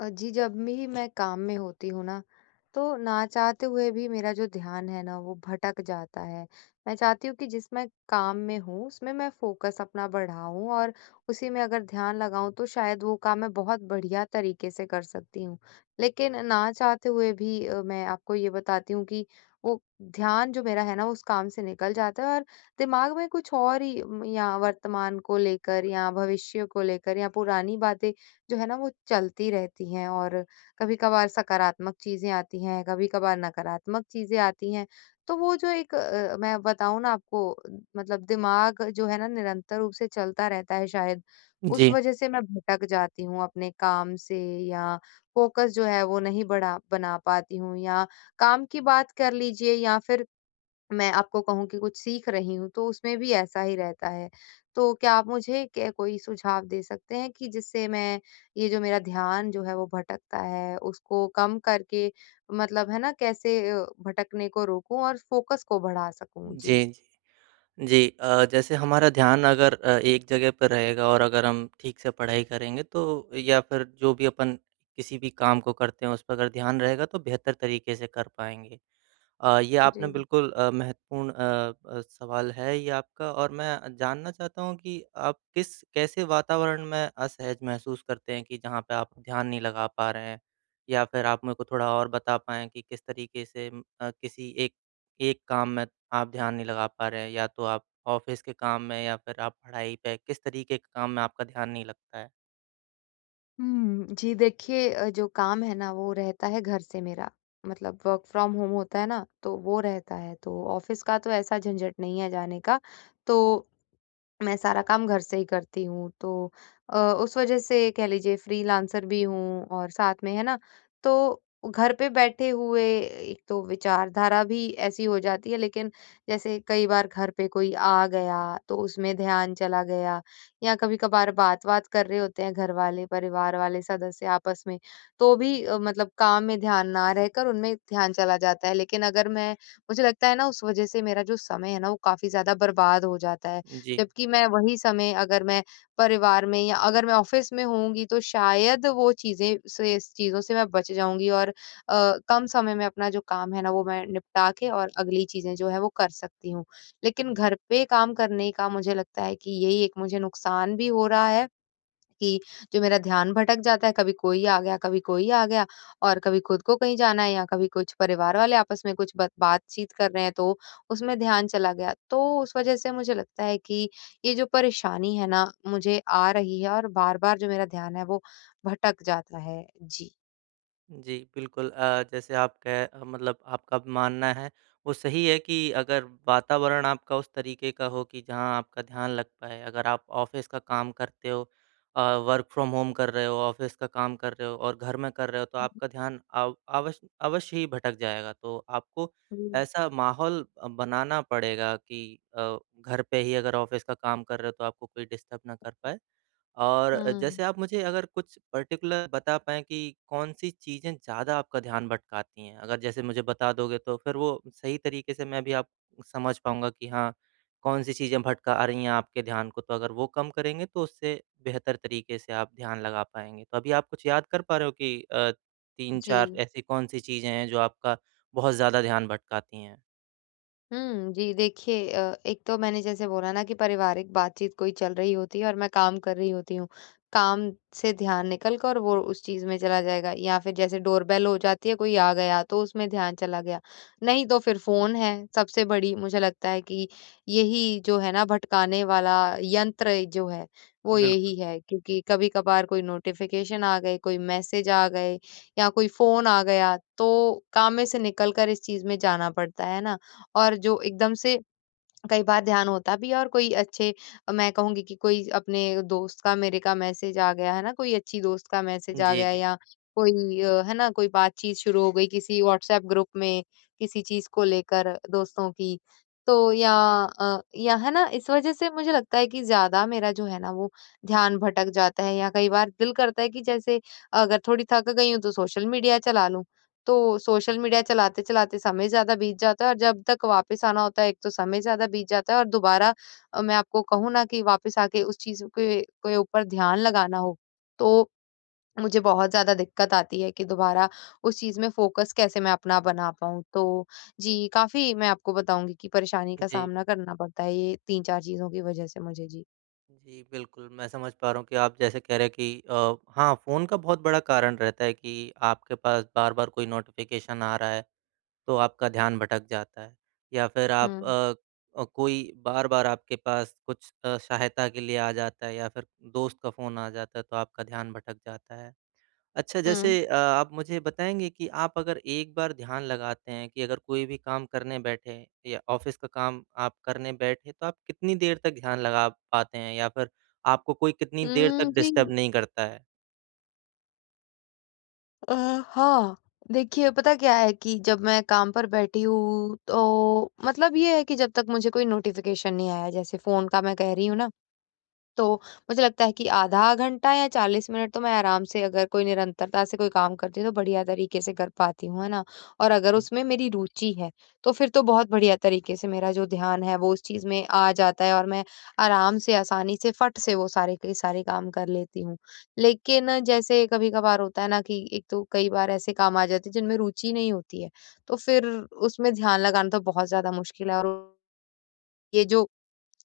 अ, जी, जब भी मैं काम में होती हूँ ना, तो ना चाहते हुए भी मेरा जो ध्यान है ना, वो भटक जाता है। मैं चाहती हूँ कि जिस मैं काम में हूँ उसमें मैं फ़ोकस अपना बढ़ाऊँ और उसी में अगर ध्यान लगाऊँ तो शायद वो काम मैं बहुत बढ़िया तरीके से कर सकती हूँ। लेकिन न चाहते हुए भी अ, मैं आपको ये बताती हूँ कि वो ध्यान जो मेरा है ना, उस काम से निकल जाता है। और दिमाग में कुछ और ही म या वर्तमान को लेकर या भविष्य को लेकर या पुरानी बातें जो है ना, वो चलती रहती हैं। और कभी-कभार सकारात्मक चीज़ें आती हैं, कभी-कभार नकारात्मक चीज़ें आती हैं। तो वो जो एक अ, मैं बताऊँ ना आपको अ, मतलब दिमाग जो है ना, निरंतर रूप से चलता रहता है, शायद उस जी। वज़ह से मैं भटक जाती हूँ अपने काम से। या फ़ोकस जो है वो नहीं बढ़ा बना पाती हूँ। या काम की बात कर लीजिए या फ़िर मैं आपको कहूँ कि कुछ सीख रही हूँ तो उसमें भी ऐसा ही रहता है। तो क्या आप मुझे के कोई सुझाव दे सकते हैं कि जिससे मैं ये जो मेरा ध्यान जो है वो भटकता है। उसको कम करके मतलब है ना, कैसे अ, भटकने को रोकूँ और फ़ोकस को बढ़ा सकूँ। जी। जी। जी, अ, जैसे हमारा ध्यान अगर अ, एक जगह पर रहेगा और अगर हम ठीक से पढ़ाई करेंगे तो या फ़िर जो भी अपन किसी भी काम को करते हैं, उस पर अगर ध्यान रहेगा, तो बेहतर तरीके से कर पाएँगे। अ, ये आपने जी। बिल्कुल अ, महत्वपूर्ण अ अ, सवाल है ये आपका और मैं अ, जानना चाहता हूँ कि आप किस कैसे वातावरण में असहज महसूस करते हैं कि जहाँ पे आप ध्यान नहीं लगा पा रहे हैं। या फ़िर आप मेरे को थोड़ा और बता पाएँ कि, किस तरीके से अ, किसी एक एक काम में आप ध्यान नहीं लगा पा रहे हैं। या तो आप ऑफ़िस के काम में या फ़िर आप पढ़ाई पे। किस तरीके के काम में आपका ध्यान नहीं लगता है? हुँ, जी। देखिए, अ, जो काम है न वो रहता है घर से मेरा, मतलब वर्क फ्रॉम होम होता है ना? तो वो रहता है तो ऑफ़िस का तो ऐसा झंझट नहीं है जाने का। तो, मैं सारा काम घर से ही करती हूँ, तो अ, उस वज़ह से कह लीजिए फ्रीलांसर भी हूँ और साथ में है ना? तो घर पे बैठे हुए एक तो विचारधारा भी ऐसी हो जाती है। लेकिन जैसे कई बार घर पे कोई आ गया तो उसमें ध्यान चला गया या कभी-कभार बात-वात कर रहे होते हैं घर वाले, परिवार वाले सदस्य आपस में तो भी अ, मतलब काम में ध्यान ना रहकर उनमें ध्यान चला जाता है। लेकिन अगर मैं मुझे लगता है न उस वज़ह से मेरा जो समय है ना, वो काफ़ी ज़्यादा बर्बाद हो जाता है। जी। जबकि मैं वही समय अगर मैं परिवार में या अगर मैं ऑफ़िस में होऊँगी तो शायद वो चीज़ें से इस चीज़ों से मैं बच जाऊँगी। और अ, कम समय में अपना जो काम है न वो मैं निपटा के और अगली चीज़ें जो हैं वो कर सकती हूँ। लेकिन घर पे काम करने का मुझे लगता है कि यही एक मुझे नुकसान भी हो रहा है कि जो मेरा ध्यान भटक जाता है कभी कोई आ गया, कभी कोई आ गया और कभी खुद को कहीं जाना है या कभी कुछ परिवार वाले आपस में कुछ ब बात-चीत कर रहे हैं तो उसमें ध्यान चला गया। तो उस वज़ह से मुझे लगता है कि ये जो परेशानी है ना, मुझे आ रही है और बार-बार जो मेरा ध्यान है वो भटक जाता है। जी। जी। बिल्कुल, अ, जैसे आपके मतलब आपका मानना है वो सही है कि अगर वातावरण आपका उस तरीके का हो कि जहाँ आपका ध्यान लग पाए। अगर आप ऑफ़िस का काम करते हो अ, वर्क फ्रॉम होम कर रहे हो, ऑफ़िस का काम कर रहे हो और घर में कर रहे हो तो आपका ध्यान अ, अव अवश्य ही भटक जाएगा। तो आपको हुँ। ऐसा माहौल अ, बनाना पड़ेगा कि अ, घर पे ही अगर ऑफ़िस का काम कर रहे हो तो आपको कोई डिस्टर्ब ना कर पाए और हुँ। जैसे आप मुझे अगर कुछ पर्टिकुलर बता पाएँ कि कौन सी चीजें ज़्यादा आपका ध्यान भटकाती हैं? अगर जैसे मुझे बता दोगे तो फिर वो सही तरीके से मैं भी आप समझ पाऊँगा कि हाँ कौन-सी चीजें भटका रही हैं आपके ध्यान को तो अगर वो कम करेंगे तो उससे बेहतर तरीके से आप ध्यान लगा पाएँगे। तो अभी आप कुछ याद कर पा रहे हो कि अ, 3-4 जी। ऐसी कौन-सी चीजें हैं जो आपका बहुत ज़्यादा ध्यान भटकाती हैं? हुँ, जी। देखिए अ, एक तो मैंने जैसे बोला ना कि पारिवारिक बातचीत कोई चल रही होती है और मैं काम कर रही होती हूँ। काम से ध्यान निकल कर और उस चीज़ में चला जाएगा या फिर जैसे डोरबेल हो जाती है कोई आ गया तो उसमें ध्यान चला गया। नहीं तो फिर फ़ोन है, सबसे बड़ी मुझे लगता है कि यही जो है ना भटकाने वाला यंत्र जो है, वो बिल्क यही है क्योंकि कभी-कभार कोई नोटिफ़िकेशन आ गए, कोई मैसेज आ गए या कोई फ़ोन आ गया तो काम में से निकल कर इस चीज़ में जाना पड़ता है। है ना? और जो एकदम से कई बार ध्यान होता भी है और कोई अच्छे मैं कहूँगी कि कोई अपने दोस्त का मेरे का मैसेज आ गया है ना? कोई अच्छी दोस्त का मैसेज आ जी, गया जी। या कोई अ, है ना? कोई बातचीत शुरू हो गई किसी व्हाट्सऐप ग्रुप में किसी चीज़ को लेकर दोस्तों की तो या अ, या है ना इस वज़ह से मुझे लगता है कि ज़्यादा मेरा जो है ना वो ध्यान भटक जाता है या कई बार दिल करता है कि जैसे अगर थोड़ी थक गई हूँ, तो सोशल मीडिया चला लूँ। तो सोशल मीडिया चलाते-चलाते समय ज़्यादा बीत जाता है और जब तक वापस आना होता है एक तो समय ज़्यादा बीत जाता है और दोबारा अ, मैं आपको कहूँ ना कि वापस आके उस चीज़ के के, ऊपर ध्यान लगाना हो, तो मुझे बहुत ज़्यादा दिक्कत आती है कि दोबारा उस चीज़ में फोकस कैसे मैं अपना बना पाऊँ? तो जी काफ़ी मैं आपको बताऊँगी कि परेशानी का जी। सामना करना पड़ता है ये 3-4 चीज़ों की वज़ह से मुझे। जी। जी। बिल्कुल, मैं समझ पा रहा हूँ कि आप जैसे कह रहे हैं कि अ हाँ फ़ोन का बहुत बड़ा कारण रहता है कि आपके पास बार-बार कोई नोटिफ़िकेशन आ रहा है। तो आपका ध्यान भटक जाता है। या फिर आप हुँ। अ अ, कोई बार-बार आपके पास कुछ अ, सहायता के लिए आ जाता है या फिर दोस्त का फ़ोन आ जाता है तो आपका ध्यान भटक जाता है। अच्छा हुँ। जैसे अ, आप मुझे बताएँगे कि आप अगर एक बार ध्यान लगाते हैं कि अगर कोई भी काम करने बैठे हैँ या ऑफ़िस का काम आप करने बैठे तो आप कितनी देर तक ध्यान लगा पाते हैं? या फिर आपको कोई कितनी देर तक हुँ, डिस्टर्ब जी। नहीं करता है? अ, हाँ। देखिए, पता क्या है कि जब मैं काम पर बैठी हूँ तो मतलब ये है कि जब तक मुझे कोई नोटिफ़िकेशन नहीं आया जैसे फ़ोन का मैं कह रही हूँ ना। तो मुझे लगता है कि आधा घंटा या 40 मिनट तो मैं आराम से अगर कोई निरंतरता से कोई काम करती तो बढ़िया तरीके से कर पाती हूँ। है ना? और अगर ओके। उसमें मेरी रुचि है तो फिर तो बहुत बढ़िया तरीके से मेरा जो ध्यान है वो उस चीज़ में आ जाता है और मैं आराम से, आसानी से, फट से वो सारे के सारे काम कर लेती हूँ। लेकिन जैसे कभी-कभार होता है ना, कि एक तो कई बार ऐसे काम आ जाते हैं जिनमें रुचि नहीं होती है। तो फिर उसमें ध्यान लगाना तो बहुत ज़्यादा मुश्किल है, और ये जो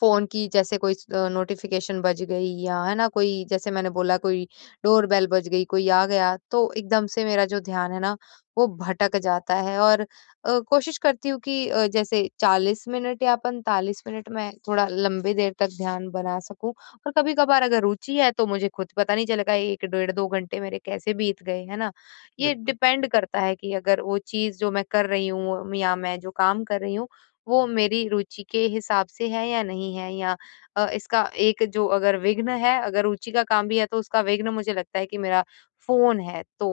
फ़ोन की जैसे कोई इ नोटिफ़िकेशन बज गई या है ना, कोई जैसे मैंने बोला कोई डोर बेल बज गई कोई आ गया तो एकदम से मेरा जो ध्यान है न वो भटक जाता है। और अ, कोशिश करती हूँ कि अ, जैसे 40 मिनट या 45 मिनट में थोड़ा लंबी देर तक ध्यान बना सकूँ। और कभी-कभार अगर रुचि है तो मुझे ख़ुद पता नहीं चलेगा 1 डेढ़ 2 घंटे मेरे कैसे बीत गए, है ना? ये बिल्कुल। डिपेंड करता है कि अगर वो चीज़ जो मैं कर रही हूँ या मैं जो काम कर रही हूँ वो मेरी रुचि के हिसाब से है या नहीं है। या अ, इसका एक जो अगर विघ्न है अगर रुचि का काम भी है तो उसका विघ्न मुझे लगता है कि मेरा फ़ोन है। तो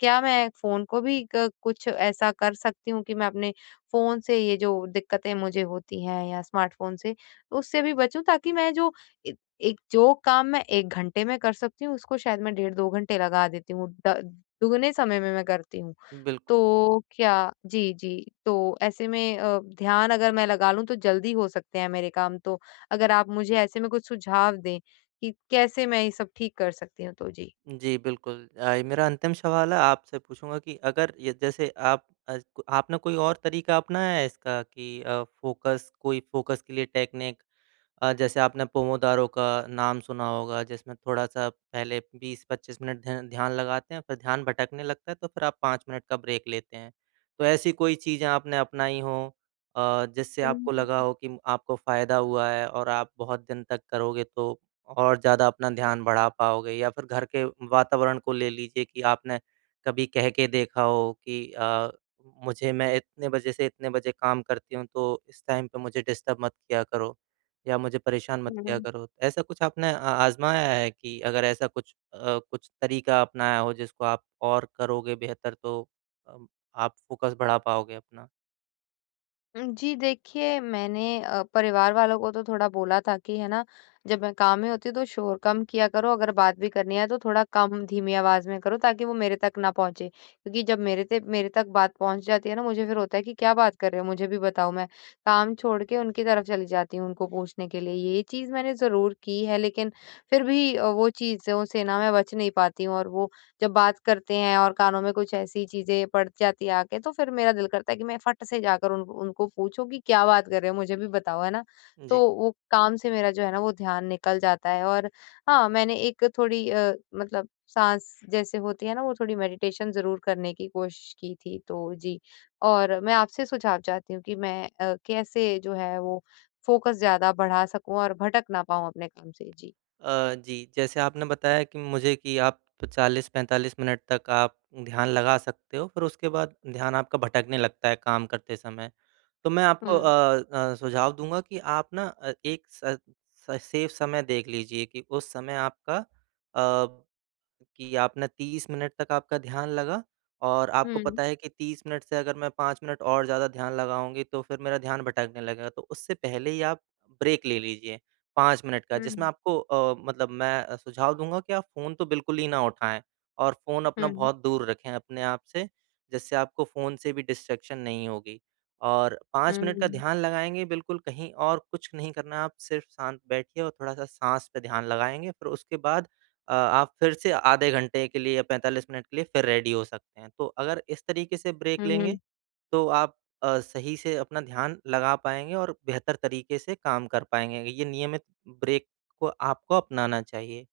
क्या मैं फ़ोन को भी क कुछ ऐसा कर सकती हूँ कि मैं अपने फ़ोन से ये जो दिक्कतें मुझे होती हैं या स्मार्टफ़ोन से उससे भी बचूँ ताकि मैं जो ए एक जो काम मैं 1 घंटे में कर सकती हूँ उसको शायद मैं डेढ़ 2 घंटे लगा देती हूँ। द दुगने समय में मैं करती हूँ। बिल्कुल। तो क्या जी, जी। तो ऐसे में अ, ध्यान अगर मैं लगा लूँ तो जल्दी हो सकते हैं मेरे काम तो अगर आप मुझे ऐसे में कुछ सुझाव दें कि कैसे मैं ये सब ठीक कर सकती हूँ? तो जी। जी, बिल्कुल। अ, मेरा अंतिम सवाल है आपसे पूछूँगा कि अगर य जैसे आप अ, आपने कोई और तरीका अपनाया है इसका कि अ, फ़ोकस कोई फ़ोकस के लिए टेक्निक अ, जैसे आपने पोमोदारों का नाम सुना होगा। जिसमें थोड़ा सा पहले 20-25 मिनट ध्या ध्यान लगाते हैं फिर ध्यान भटकने लगता है तो फिर आप 5 मिनट का ब्रेक लेते हैं। तो ऐसी कोई चीज़ें आपने अपनाई हो अ, जिससे आपको लगा [unintelligible] हो कि आपको फ़ायदा हुआ है और आप बहुत दिन तक करोगे तो और ज़्यादा अपना ध्यान बढ़ा पाओगे? या फिर घर के वातावरण को ले लीजिए कि आपने कभी कह के देखा हो कि अ, मुझे मैं इतने बजे से इतने बजे काम करती हूँ तो इस टाइम पे मुझे डिस्टर्ब मत किया करो या मुझे परेशान मत किया हुँ। करो? ऐसा कुछ आपने आ आजमाया है कि अगर ऐसा कुछ अ, कुछ तरीका अपनाया हो जिसको आप और करोगे बेहतर तो अ, आप फ़ोकस बढ़ा पाओगे अपना? हुँ, जी। देखिए, मैंने अ, परिवार वालों को तो थोड़ा बोला था कि है ना जब मैं काम में होती हूँ तो शोर कम किया करो। अगर बात भी करनी है तो थोड़ा कम धीमी आवाज़ में करो ताकि वो मेरे तक ना पहुँचे। क्योंकि जब मेरे ते मेरे तक बात पहुँच जाती है ना मुझे फिर होता है कि क्या बात कर रहे हो? मुझे भी बताओ। मैं काम छोड़ के उनकी तरफ़ चली जाती हूँ उनको पूछने के लिए। ये चीज़ मैंने ज़रूर की है लेकिन फिर भी वो चीज़ों से न मैं बच नहीं पाती हूँ और वो जब बात करते हैं और कानों में कुछ ऐसी चीज़ें पड़ जाती हैं आ के, तो फिर मेरा दिल करता है कि मैं फट से जाकर उन उनको पूछो कि क्या बात कर रहे हो मुझे भी बताओ, है ना? उ तो जी। वो काम से मेरा जो है ना वो ध्यान निकल जाता है और हाँ, मैंने एक थोड़ी अ, मतलब साँस जैसे होती है ना, वो थोड़ी मेडिटेशन ज़रूर करने की कोशिश की थी। तो जी। और मैं आपसे सुझाव चाहती हूँ कि मैं अ, कैसे जो है वो फोकस ज़्यादा बढ़ा सकूँ और भटक ना पाऊँ अपने काम से? जी। अ, जी। जैसे आपने बताया कि मुझे कि आप 40-45 मिनट तक आप ध्यान लगा सकते हो फिर उसके बाद ध्यान आपका भटकने लगता है काम करते समय। तो मैं आपको हुँ। अ अ, सुझाव दूँगा कि आप ना अ, एक स स सेफ़ समय देख लीजिए कि उस समय आपका अ, कि आपने 30 मिनट तक आपका ध्यान लगा और आपको हुँ। पता है कि 30 मिनट से अगर मैं 5 मिनट और ज़्यादा ध्यान लगाऊँगी तो फिर मेरा ध्यान भटकने लगेगा। तो उससे पहले ही आप ब्रेक ले लीजिए, 5 मिनट का जिसमें हुँ। आपको अ, मतलब मैं सुझाव दूँगा कि आप फ़ोन तो बिल्कुल ही ना उठाएँ और फ़ोन अपना हुँ। बहुत दूर रखें अपने आप से। जिससे आपको फ़ोन से भी डिस्ट्रैक्शन नहीं होगी और हुँ, 5 मिनट का हुँ। ध्यान लगाएँगे बिल्कुल कहीं और कुछ नहीं करना है आप सिर्फ़ शांत बैठिए और थोड़ा-सा साँस पे ध्यान लगाएँगे फिर उसके बाद अ, आप फिर से आधे घंटे के लिए या 45 मिनट के लिए फिर रेडी हो सकते हैं। तो अगर इस तरीके से ब्रेक हुँ। लेंगे तो आप अ, सही से अपना ध्यान लगा पाएँगे और बेहतर तरीके से काम कर पाएँगे। ये नियमित ब्रेक को आपको अपनाना चाहिए।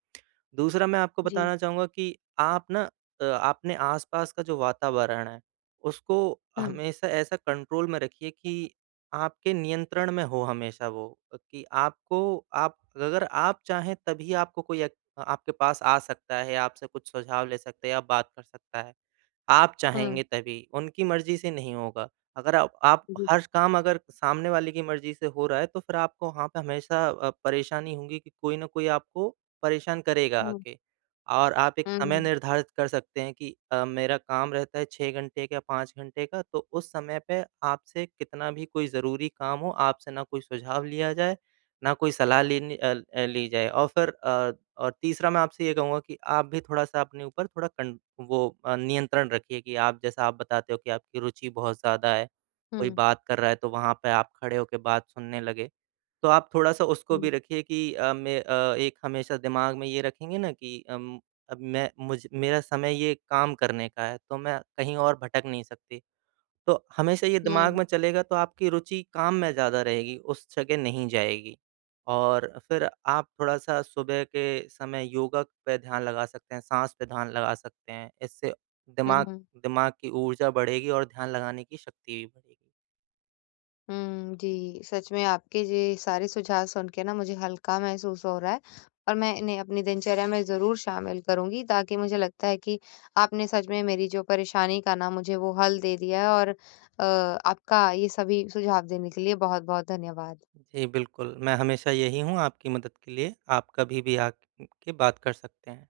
दूसरा मैं आपको जी। बताना चाहूँगा कि आप न अ, अपने आसपास का जो वातावरण है, उसको हुँ। हमेशा ऐसा कंट्रोल में रखिए कि आपके नियंत्रण में हो हमेशा वो कि आपको आप अगर आप चाहें तभी आपको कोई एक आपके पास आ सकता है, आपसे कुछ सुझाव ले सकता है या बात कर सकता है। आप हुँ। चाहेंगे तभी उनकी मर्ज़ी से नहीं होगा। अगर अप आप हुँ, हुँ। हर काम अगर सामने वाले की मर्ज़ी से हो रहा है तो फिर आपको वहाँ पे हमेशा अ, परेशानी होगी कि कोई न कोई आपको परेशान करेगा हुँ। आके। और आप एक समय हुँ। निर्धारित कर सकते हैं कि अ, मेरा काम रहता है 6 घंटे का 5 घंटे का तो उस समय पे आपसे कितना भी कोई ज़रूरी काम हो आपसे ना कोई सुझाव लिया जाए, ना कोई सलाह लेनी अ, ली जाए। और फिर अ, और तीसरा मैं आपसे ये कहूँगा कि आप भी थोड़ा-सा अपने ऊपर थोड़ा कन वो अ, नियंत्रण रखिए कि आप जैसा आप बताते हो कि आपकी रुचि बहुत ज़्यादा है। कोई हुँ। बात कर रहा है तो वहाँ पे आप खड़े होके बात सुनने लगे। तो आप थोड़ा-सा उसको हुँ। भी रखिए कि अ, मैं अ, एक हमेशा दिमाग में ये रखेंगे न कि उम, अब मैं मुझ मेरा समय ये काम करने का है तो मैं कहीं और भटक नहीं सकती। तो हमेशा ये दिमाग हुँ। में चलेगा तो आपकी रूचि काम में ज़्यादा रहेगी। उस जगह नहीं जाएगी और फिर आप थोड़ा-सा सुबह के समय योगा पे ध्यान लगा सकते हैं, साँस पे ध्यान लगा सकते हैं। इससे हुँ, दिमाग हुँ। दिमाग की ऊर्जा बढ़ेगी और ध्यान लगाने की शक्ति भी बढ़ेगी। हुँ, जी। सच में आपके ये सारे सुझाव सुन के न मुझे हल्का महसूस हो रहा है। और मैं इन्हें अपनी दिनचर्या में ज़रूर शामिल करूँगी ताकि मुझे लगता है कि आपने सच में मेरी जो परेशानी का न मुझे वो हल दे दिया है। और अ, आपका ये सभी सुझाव देने के लिए बहुत-बहुत धन्यवाद। जी। बिल्कुल, मैं हमेशा यही हूँ आपकी मदद के लिए। आप कभी भी आके के बात कर सकते हैं।